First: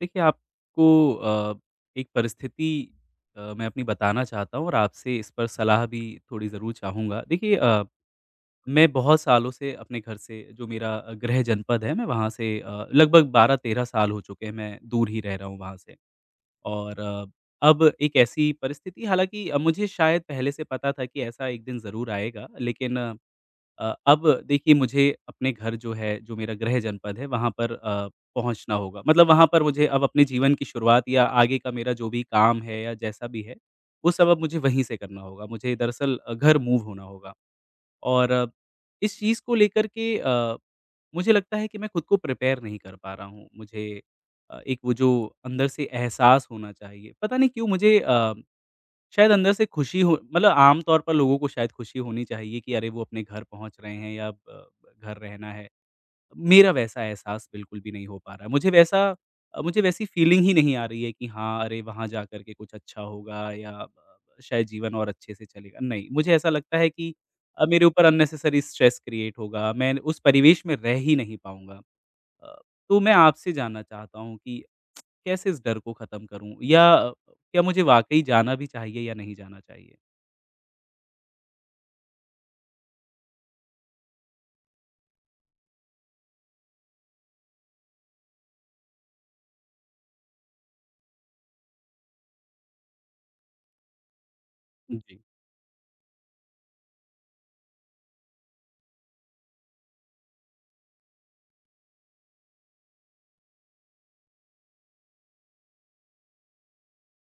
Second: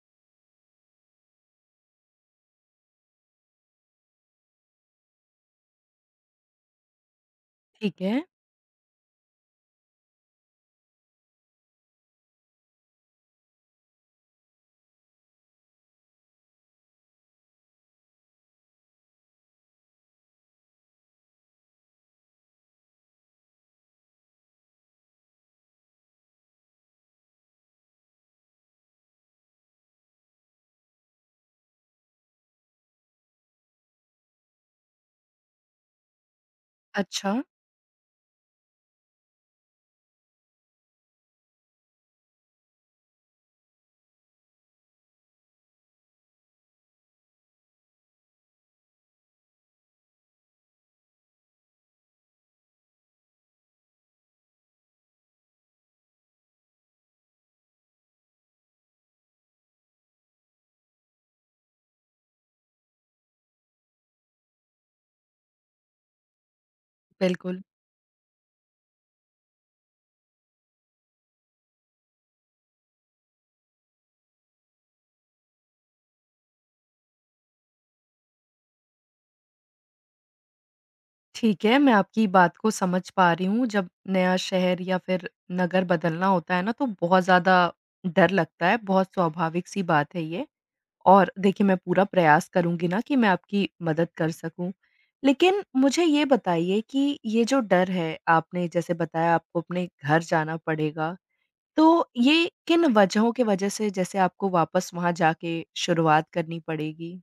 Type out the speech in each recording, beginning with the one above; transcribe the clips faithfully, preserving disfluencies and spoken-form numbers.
देखिए, आपको अ, एक परिस्थिति अ, मैं अपनी बताना चाहता हूँ और आपसे इस पर सलाह भी थोड़ी ज़रूर चाहूँगा। देखिए अ, ठीक है। मैं बहुत सालों से अपने घर से जो मेरा अ, गृह जनपद है, मैं वहाँ से अ, लगभग बारह तेरह साल हो चुके हैं, मैं दूर ही रह रहा हूँ वहाँ से। और अ, अब एक ऐसी परिस्थिति हालाँकि अ, मुझे शायद पहले से पता था कि ऐसा एक दिन ज़रूर आएगा, लेकिन अ, अब देखिए मुझे अपने घर जो है, जो मेरा गृह जनपद है वहाँ पर अ, पहुँचना होगा। मतलब वहाँ पर मुझे अब अपने जीवन की शुरुआत या आगे का मेरा जो भी काम है या जैसा भी है, वो सब अब मुझे वहीं से करना होगा। मुझे दरअसल अ, घर मूव होना होगा अच्छा, और अ, इस चीज़ को लेकर के अ, मुझे लगता है कि मैं खुद को प्रिपेयर नहीं कर पा रहा हूँ। मुझे अ, एक वो जो अंदर से एहसास होना चाहिए, पता नहीं क्यों मुझे अ शायद अंदर से खुशी हो मतलब आम तौर पर लोगों को शायद खुशी होनी चाहिए कि अरे वो अपने घर पहुँच रहे हैं या ब घर रहना है। मेरा वैसा एहसास बिल्कुल भी नहीं हो पा रहा है। मुझे वैसा अ, मुझे वैसी फ़ीलिंग ही नहीं आ रही है कि हाँ, अरे वहाँ जाकर के कुछ अच्छा होगा या ब ब शायद जीवन और अच्छे से चलेगा। नहीं, मुझे ऐसा लगता है कि बिल्कुल। अ, मेरे ऊपर अननेसेसरी स्ट्रेस क्रिएट होगा। मैं उस परिवेश में रह ही नहीं पाऊँगा। अ, तो मैं आपसे जानना चाहता हूँ कि कैसे इस डर को ख़त्म करूँ? या अ, क्या मुझे वाक़ई जाना भी चाहिए या नहीं जाना चाहिए? ठीक है, मैं आपकी बात को समझ पा रही हूँ, जब नया शहर या फिर नगर बदलना होता है ना, तो बहुत ज़्यादा डर लगता है, बहुत स्वाभाविक-सी बात है ये। और देखिए, मैं पूरा प्रयास करूँगी ना कि मैं आपकी मदद कर सकूँ। जी। लेकिन मुझे ये बताइए कि ये जो डर है, आपने जैसे बताया आपको अपने घर जाना पड़ेगा, तो ये किन वजहों की वजह से जैसे आपको वापस वहाँ जाके शुरुआत करनी पड़ेगी?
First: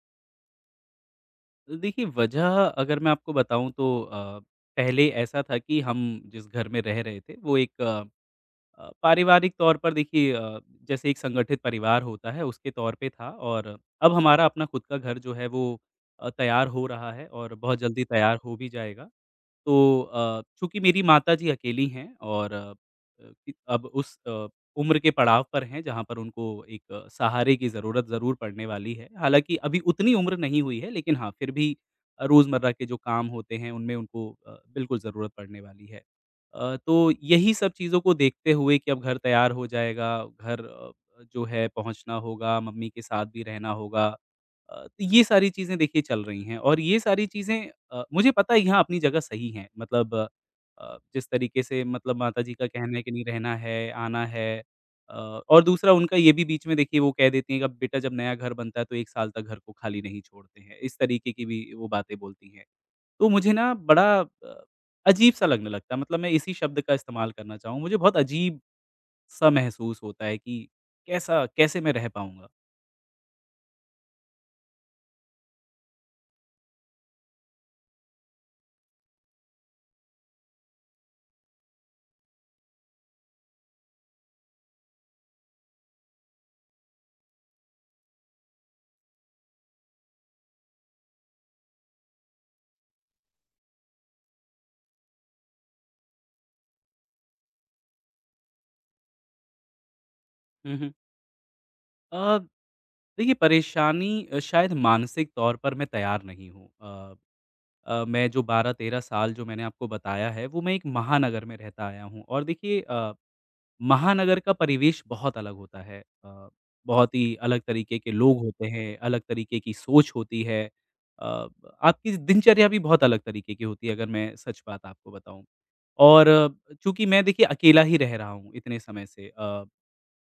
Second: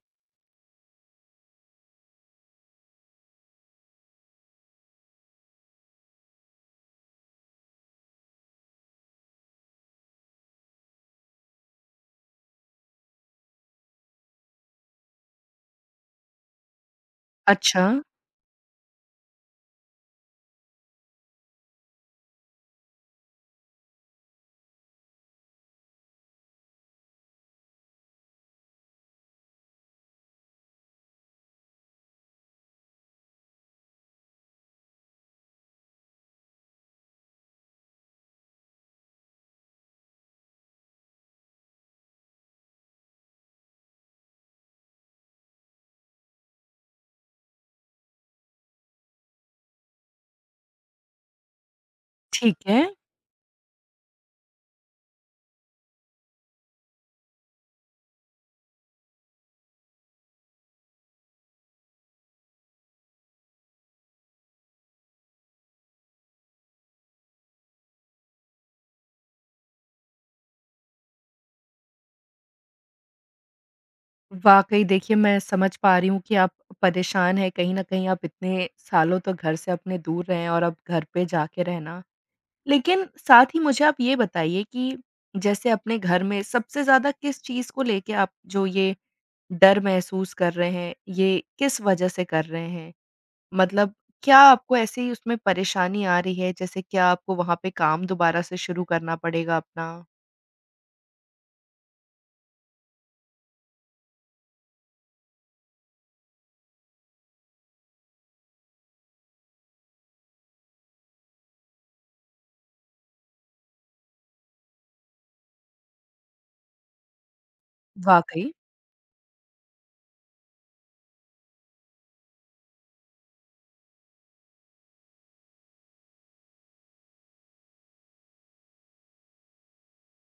तो देखिए वजह अगर मैं आपको बताऊँ तो अ, पहले ऐसा था कि हम जिस घर में रह रहे थे वो एक अ, अ, पारिवारिक तौर पर देखिए अ, जैसे एक संगठित परिवार होता है उसके तौर पे था और अब हमारा अपना खुद का घर जो है वो अ, तैयार हो रहा है और बहुत अच्छा, जल्दी तैयार हो भी जाएगा। तो अ, चूँकि मेरी माताजी अकेली हैं और अ, अ, कि अब उस अ, उम्र के पड़ाव पर हैं जहाँ पर उनको एक अ, सहारे की ज़रूरत ज़रूर पड़ने वाली है। हालाँकि अभी उतनी उम्र नहीं हुई है लेकिन हाँ, फिर भी अ, रोज़मर्रा के जो काम होते हैं उनमें उनको अ, बिल्कुल ज़रूरत पड़ने वाली है। अ, तो यही सब चीज़ों को देखते हुए कि अब घर तैयार हो जाएगा, घर अ, जो है पहुँचना होगा, मम्मी के साथ भी रहना होगा अ, तो ये सारी चीज़ें देखिए चल रही हैं और ये सारी चीज़ें अ, मुझे पता है यहाँ अपनी जगह सही हैं मतलब अ, जिस तरीके से मतलब माता जी ठीक का है। कहना है कि नहीं रहना है, आना है अ, और दूसरा उनका ये भी बीच में देखिए वो कह देती हैं कि अब बेटा जब नया घर बनता है तो एक साल तक घर को खाली नहीं छोड़ते हैं, इस तरीके की भी वो बातें बोलती हैं। तो मुझे ना बड़ा अ, अजीब-सा लगने लगता है मतलब मैं इसी शब्द का इस्तेमाल करना चाहूँ, मुझे बहुत अजीब-सा महसूस होता है कि कैसा कैसे मैं रह पाऊँगा? वाक़ई देखिए, मैं समझ पा रही हूँ कि आप परेशान हैं, कहीं न कहीं आप इतने सालों तक घर से अपने दूर रहे हैं और अब घर पे जाके रहना। लेकिन साथ ही मुझे आप ये बताइए कि जैसे अपने घर में सबसे ज़्यादा किस चीज़ को लेके आप जो ये डर महसूस कर रहे हैं, ये किस वजह से कर रहे हैं? मतलब क्या आपको ऐसे ही उसमें परेशानी आ रही है? जैसे क्या आपको वहाँ पे काम दोबारा से शुरू करना पड़ेगा अपना? हुँ, हुँ। अ, देखिए परेशानी अ, शायद मानसिक तौर पर मैं तैयार नहीं हूँ। अ अ, मैं जो बारह तेरह साल जो मैंने आपको बताया है वो मैं एक महानगर में रहता आया हूँ और देखिए अ, महानगर का परिवेश बहुत अलग होता है। अ, बहुत ही अलग तरीके के लोग वाक़ई, होते हैं, अलग तरीके की सोच होती है। अ, आपकी दिनचर्या भी बहुत अलग तरीके की होती है अगर मैं सच बात आपको बताऊँ। और चूँकि मैं देखिए अकेला ही रह रहा हूँ इतने समय से अ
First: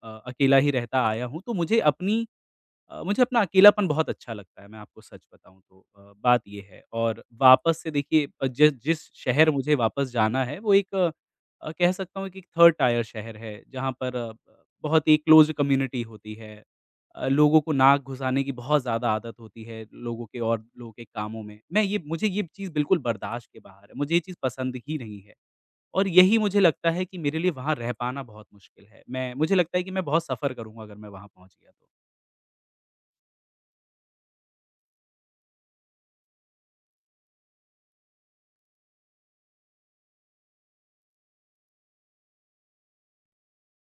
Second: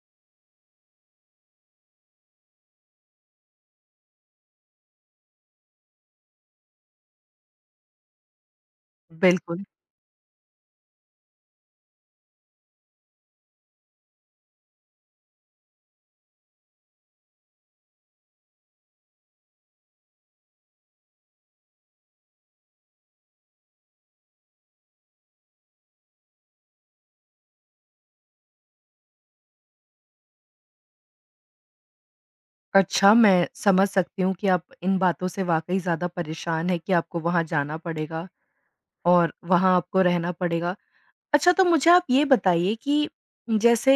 अ, अकेला ही रहता आया हूँ तो मुझे अपनी अ, मुझे अपना अकेलापन बहुत अच्छा लगता है, मैं आपको सच बताऊँ तो अ, बात ये है और वापस से देखिए अ, जिस जिस शहर बिल्कुल। मुझे वापस जाना है वो एक अ, अ, कह सकता हूँ कि एक थर्ड टायर शहर है, जहाँ पर अ, ब- बहुत ही क्लोज़ कम्युनिटी होती है। अ, लोगों को नाक घुसाने की बहुत ज़्यादा आदत होती है लोगों के और लोगों के कामों में। मैं ये मुझे ये चीज़ बिल्कुल बर्दाश्त के बाहर है, मुझे ये चीज़ पसंद ही नहीं है और यही मुझे लगता है कि मेरे लिए वहाँ रह पाना बहुत मुश्किल है। मैं मुझे लगता है कि मैं बहुत सफ़र करूँगा अगर मैं वहाँ पहुँच गया तो। अच्छा, मैं समझ सकती हूँ कि आप इन बातों से वाक़ई ज़्यादा परेशान हैं कि आपको वहाँ जाना पड़ेगा और वहाँ आपको रहना पड़ेगा। अच्छा, तो मुझे आप ये बताइए कि जैसे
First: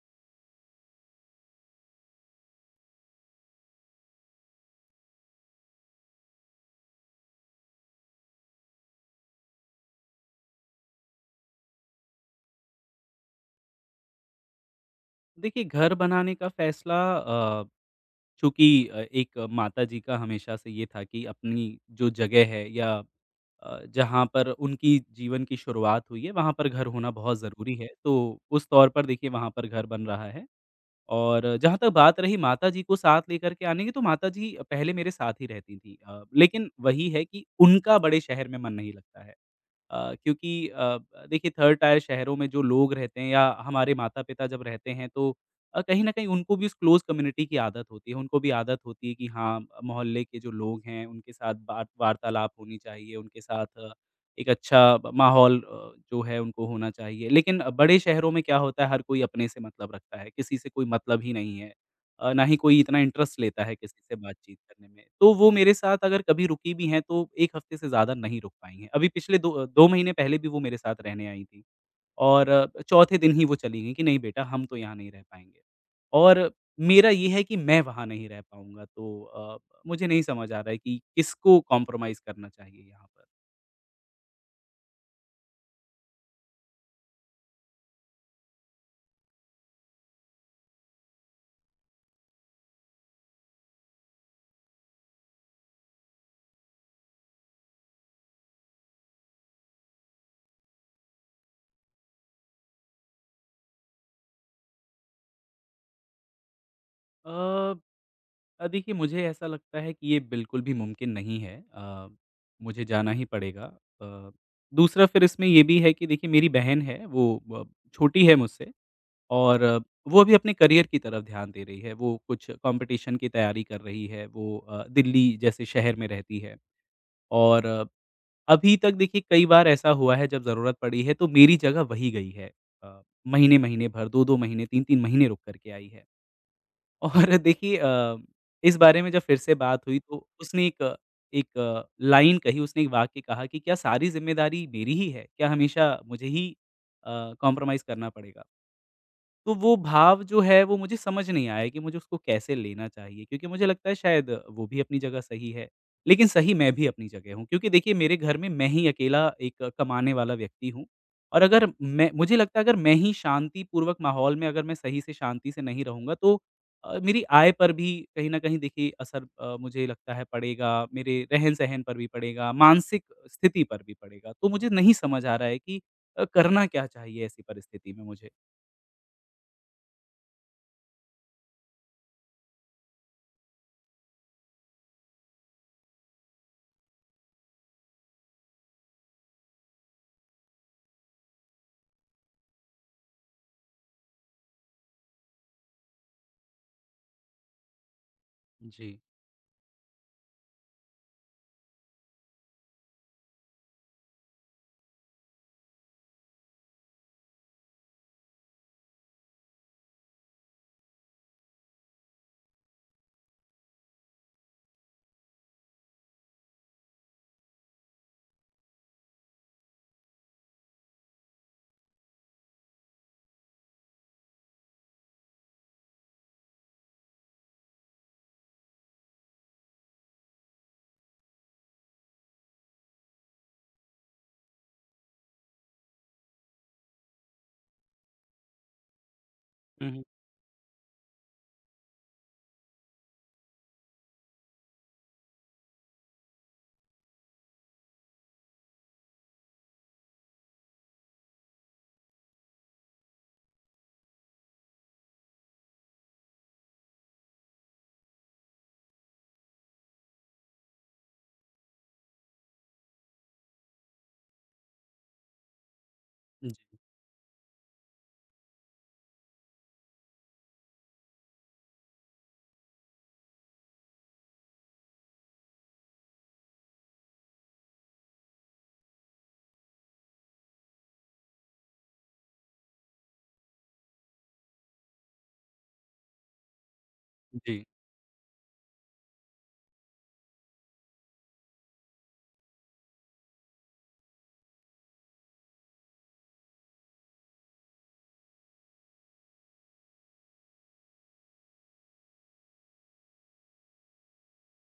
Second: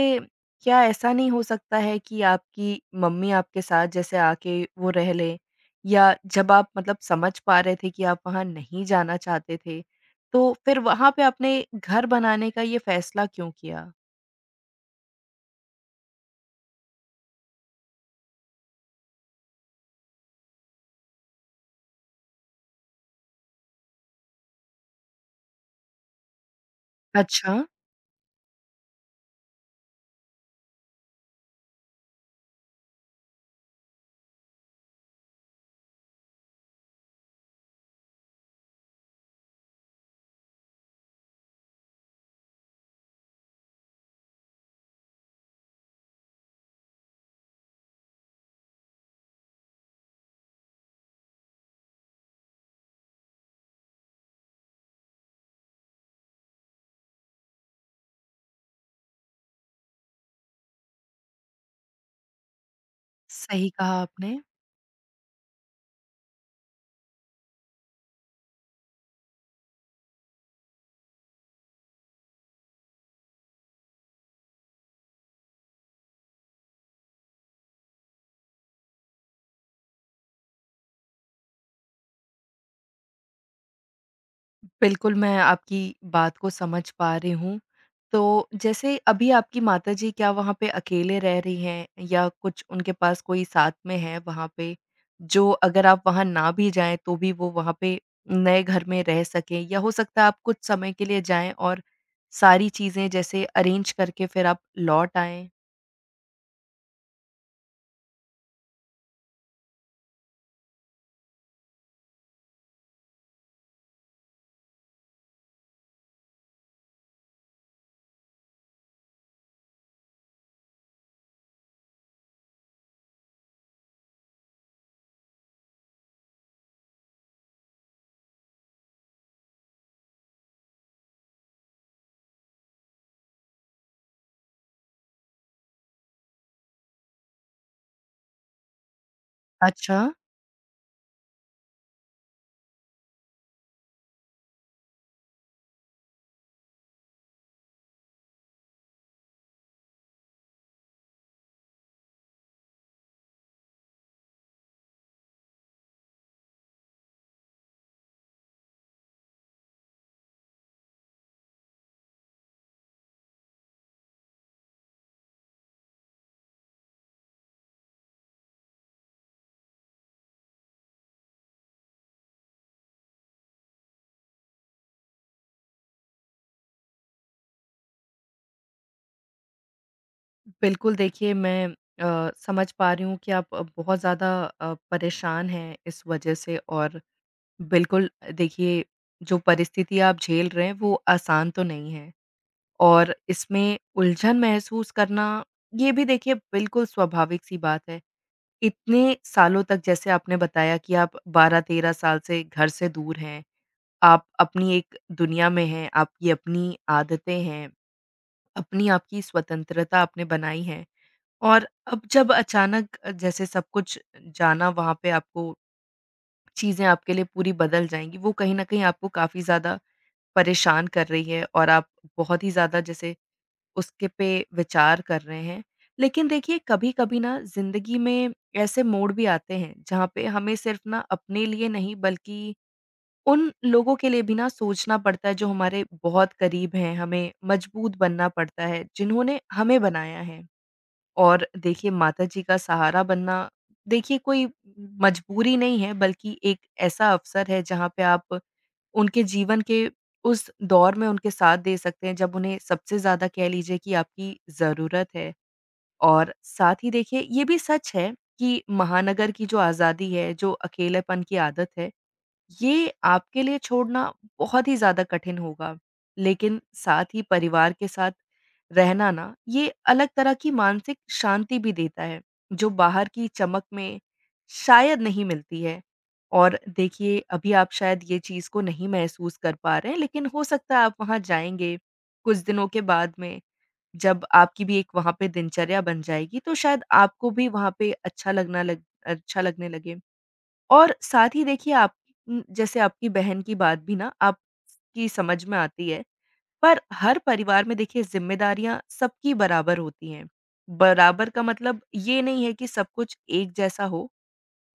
क्या ऐसा नहीं हो सकता है कि आपकी मम्मी आपके साथ जैसे आके वो रह लें? या जब आप मतलब समझ पा रहे थे कि आप वहाँ नहीं जाना चाहते थे, तो फिर वहाँ पे आपने घर बनाने का ये फ़ैसला क्यों किया? देखिए, घर बनाने का फ़ैसला अ, चूँकि अ, एक माताजी का हमेशा से ये था कि अपनी जो जगह है या अ, जहाँ पर उनकी जीवन की शुरुआत हुई है, वहाँ पर घर होना बहुत अच्छा, ज़रूरी है। तो उस तौर पर देखिए वहाँ पर घर बन रहा है और जहाँ तक बात रही माताजी को साथ लेकर के आने की, तो माताजी पहले मेरे साथ ही रहती थीं। अ, लेकिन वही है कि उनका बड़े शहर में मन नहीं लगता है। अ, क्योंकि अ, ब देखिए थर्ड टायर शहरों में जो लोग रहते हैं या हमारे माता-पिता जब रहते हैं तो अ, कहीं न कहीं उनको भी उस क्लोज़ कम्युनिटी की आदत होती है, उनको भी आदत होती है कि हाँ, मोहल्ले के जो लोग हैं उनके साथ बात वार्तालाप होनी चाहिए, उनके साथ अ, एक अच्छा ब माहौल अ, जो है उनको होना चाहिए। लेकिन बड़े शहरों में क्या होता है हर कोई अपने से मतलब रखता है, किसी से कोई मतलब ही नहीं है। अ, ना ही कोई इतना इंटरेस्ट लेता सही है कहा किसी से आपने। बातचीत करने में। तो वो मेरे साथ अगर कभी रुकी भी हैं तो एक हफ्ते से ज़्यादा नहीं रुक पाई हैं। अभी पिछले दो अ, दो महीने पहले भी वो मेरे साथ रहने आई थीं और अ, चौथे दिन ही वो चली गईं कि नहीं बेटा हम तो यहाँ नहीं रह पाएँगे। और मेरा ये है कि मैं वहाँ नहीं रह पाऊँगा तो अ, मुझे नहीं समझ आ रहा है कि किसको कॉम्प्रोमाइज़ करना चाहिए यहाँ बिल्कुल, मैं आपकी बात को समझ पा रही हूँ। तो जैसे अभी आपकी माताजी क्या वहाँ पे अकेले रह रही हैं या कुछ उनके पास कोई साथ में है वहाँ पे, जो अगर आप वहाँ ना भी जाएँ तो भी वो वहाँ पे नए घर में रह सकें? या हो सकता है आप कुछ समय के लिए जाएँ और सारी चीज़ें जैसे अरेंज करके फिर आप लौट आएँ? पर। अ, देखिए मुझे ऐसा लगता है कि ये बिल्कुल भी मुमकिन नहीं है अ, मुझे जाना ही पड़ेगा। अ, दूसरा फिर इसमें ये भी है कि देखिए मेरी बहन है वो अ, छोटी है मुझसे और अ, वो अभी अपने करियर की तरफ ध्यान दे रही है वो कुछ कंपटीशन की तैयारी कर रही है वो अ, दिल्ली जैसे शहर में रहती है और अ, अभी तक देखिए कई बार ऐसा हुआ है जब ज़रूरत पड़ी है तो मेरी जगह वही गई है अ, महीने महीने भर दो दो महीने तीन तीन महीने रुक करके आई है और देखिए अ, इस बारे में जब फिर से बात हुई अच्छा। तो उसने एक एक लाइन कही, उसने एक वाक्य कहा कि क्या सारी ज़िम्मेदारी मेरी ही है? क्या हमेशा मुझे ही अ, कॉम्प्रोमाइज़ करना पड़ेगा? तो वो भाव जो है वो मुझे समझ नहीं आया कि मुझे उसको कैसे लेना चाहिए क्योंकि मुझे लगता है शायद वो भी अपनी जगह सही है, लेकिन सही मैं भी अपनी जगह हूँ क्योंकि देखिए मेरे घर में मैं ही अकेला एक कमाने वाला व्यक्ति हूँ और अगर मैं मुझे लगता है अगर मैं ही शांतिपूर्वक माहौल में अगर मैं सही से शांति से नहीं रहूँगा तो अ, मेरी आय पर भी कहीं न कहीं देखिए असर अ, मुझे लगता है पड़ेगा, मेरे रहन-सहन पर भी पड़ेगा, मानसिक स्थिति पर भी पड़ेगा। तो मुझे नहीं समझ आ रहा है कि अ, करना क्या चाहिए ऐसी परिस्थिति में मुझे? बिल्कुल, देखिए मैं अ, समझ पा रही हूँ कि आप अ, बहुत ज़्यादा अ, परेशान हैं इस वज़ह से। और बिल्कुल, अ, देखिए, जो परिस्थिति आप झेल रहे हैं वो आसान तो नहीं है, और इसमें उलझन महसूस करना, ये भी देखिए बिल्कुल स्वाभाविक-सी बात है। जी। इतने सालों तक जैसे आपने बताया कि आप बारह तेरह साल से घर से दूर हैं, आप अपनी एक दुनिया में हैं, आपकी अपनी आदतें हैं, अपनी आपकी स्वतंत्रता आपने बनाई है। और अब जब अचानक अ, जैसे सब कुछ जाना वहाँ पे आपको, चीज़ें आपके लिए पूरी बदल जाएँगी, वो कहीं न कहीं आपको काफ़ी ज़्यादा परेशान कर रही है, और आप बहुत ही ज़्यादा जैसे उसके पे विचार कर रहे हैं। लेकिन देखिए कभी-कभी ना ज़िंदगी में ऐसे मोड़ भी आते हैं जहाँ पे हमें सिर्फ़ ना अपने लिए नहीं, बल्कि उन लोगों के लिए भी ना सोचना पड़ता है, जो हमारे बहुत करीब हैं, हमें मजबूत बनना पड़ता है, जिन्होंने हमें हुँ, हुँ। बनाया है। और देखिए, माताजी का सहारा बनना, देखिए कोई मजबूरी नहीं है, बल्कि एक ऐसा अवसर है जहाँ पे आप उनके जीवन के उस दौर में उनके साथ दे सकते हैं, जब उन्हें सबसे ज़्यादा कह लीजिए कि आपकी ज़रूरत है। और साथ ही देखिए, ये भी सच है कि महानगर की जो आज़ादी है, जो अकेलेपन की आदत है, ये आपके लिए छोड़ना बहुत ही ज़्यादा कठिन होगा, जी, लेकिन साथ ही परिवार के साथ रहना ना, ये अलग तरह की मानसिक शांति भी देता है, जो बाहर की चमक में शायद नहीं मिलती है। और देखिए, अभी आप शायद ये चीज़ को नहीं महसूस कर पा रहे हैं, लेकिन हो सकता है आप वहाँ जाएँगे, कुछ दिनों के बाद में, जब आपकी भी एक वहाँ पे दिनचर्या बन जाएगी, तो शायद आपको भी जी। वहाँ पे अच्छा लगना लग अच्छा लगने लगे। और साथ ही देखिए, आप उम, जैसे आपकी बहन की बात भी ना आपकी समझ में आती है, पर हर परिवार में देखिए ज़िम्मेदारियाँ सबकी बराबर होती हैं। बराबर का मतलब ये नहीं है कि सब कुछ एक जैसा हो,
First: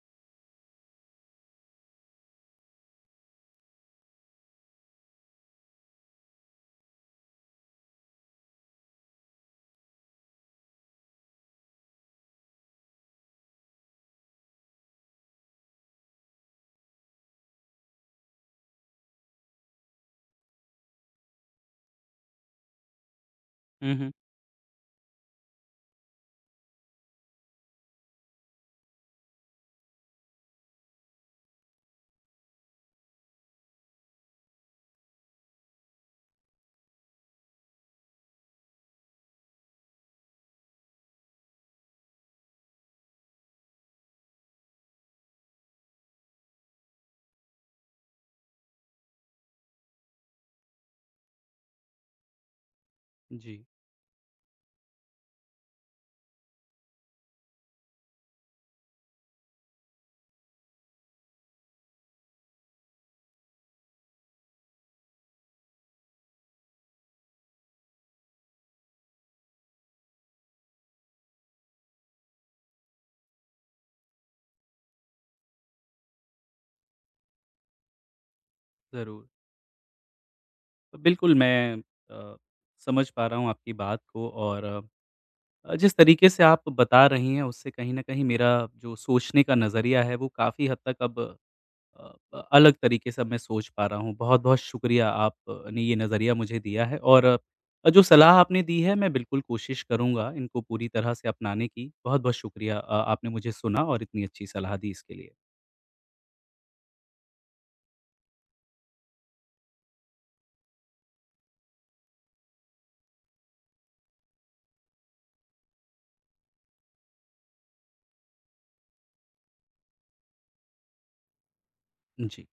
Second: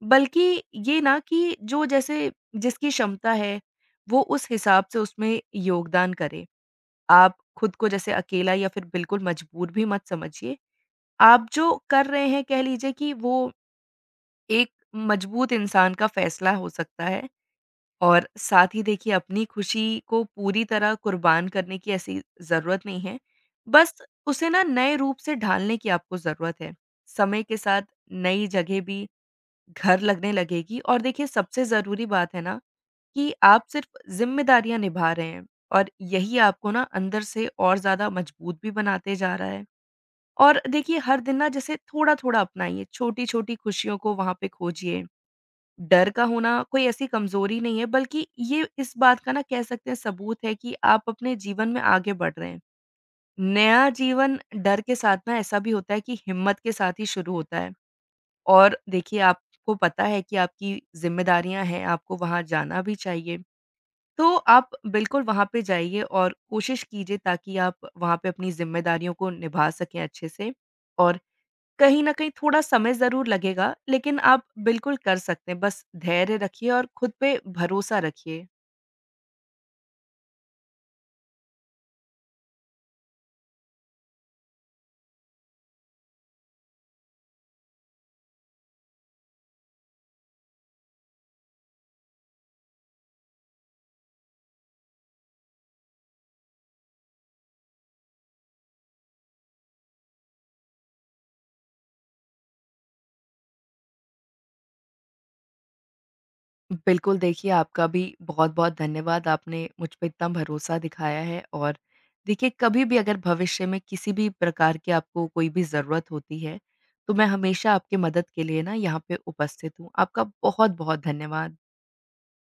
बल्कि ये ना कि जो जैसे जिसकी क्षमता है, वो उस हिसाब से उसमें योगदान करे। आप खुद को जैसे अकेला या फिर बिल्कुल मजबूर भी मत समझिए। आप जो कर रहे हैं, कह लीजिए कि वो एक मजबूत इंसान का फैसला हो सकता है, और साथ ही देखिए अपनी खुशी को पूरी तरह कुर्बान करने की ऐसी ज़रूरत नहीं है। बस हुँ, हुँ। उसे ना नए रूप से ढालने की आपको ज़रूरत है। समय के साथ नई जगह भी घर लगने लगेगी, और देखिए सबसे ज़रूरी बात है ना कि आप सिर्फ़ ज़िम्मेदारियाँ निभा रहे हैं, और यही आपको ना अंदर से और ज़्यादा मजबूत भी बनाते जा रहा है। और देखिए, हर दिन ना जैसे थोड़ा-थोड़ा अपनाइए, छोटी-छोटी खुशियों को वहाँ पे खोजिए। डर का होना कोई ऐसी कमज़ोरी नहीं है, बल्कि ये इस बात का ना कह सकते हैं सबूत है कि आप अपने जीवन में आगे बढ़ रहे हैं। जी, नया जीवन डर के साथ ना ऐसा भी होता है कि हिम्मत के साथ ही शुरू होता है, और देखिए आपको पता है कि आपकी ज़िम्मेदारियाँ हैं, आपको वहाँ जाना भी चाहिए। तो आप बिल्कुल वहाँ पे जाइए और कोशिश कीजिए ताकि आप वहाँ पे अपनी ज़िम्मेदारियों को निभा सकें अच्छे से, और कहीं न कहीं थोड़ा समय ज़रूर लगेगा, लेकिन आप बिल्कुल कर सकते हैं। बस धैर्य रखिए और खुद पे भरोसा रखिए। ज़रूर। तो बिल्कुल, मैं अ, समझ पा रहा हूँ आपकी बात को और अ, जिस तरीके से आप बता रही हैं, उससे कहीं न कहीं मेरा जो सोचने का नज़रिया है, वो काफ़ी हद तक अब अ, अ, अलग तरीके से अब मैं सोच पा रहा हूँ। बहुत-बहुत शुक्रिया आपने ये नज़रिया मुझे दिया है और अ, जो सलाह आपने दी है, मैं बिल्कुल कोशिश करूँगा इनको पूरी तरह से अपनाने की। बहुत-बहुत शुक्रिया अ, आपने मुझे सुना और इतनी अच्छी सलाह दी इसके लिए। बिल्कुल, देखिए आपका भी बहुत-बहुत धन्यवाद। आपने मुझ पे इतना भरोसा दिखाया है, और देखिए कभी भी अगर भविष्य में किसी भी प्रकार की आपको कोई भी ज़रूरत होती है, तो मैं हमेशा आपकी मदद के लिए ना यहाँ पे उपस्थित हूँ। आपका बहुत-बहुत धन्यवाद। जी।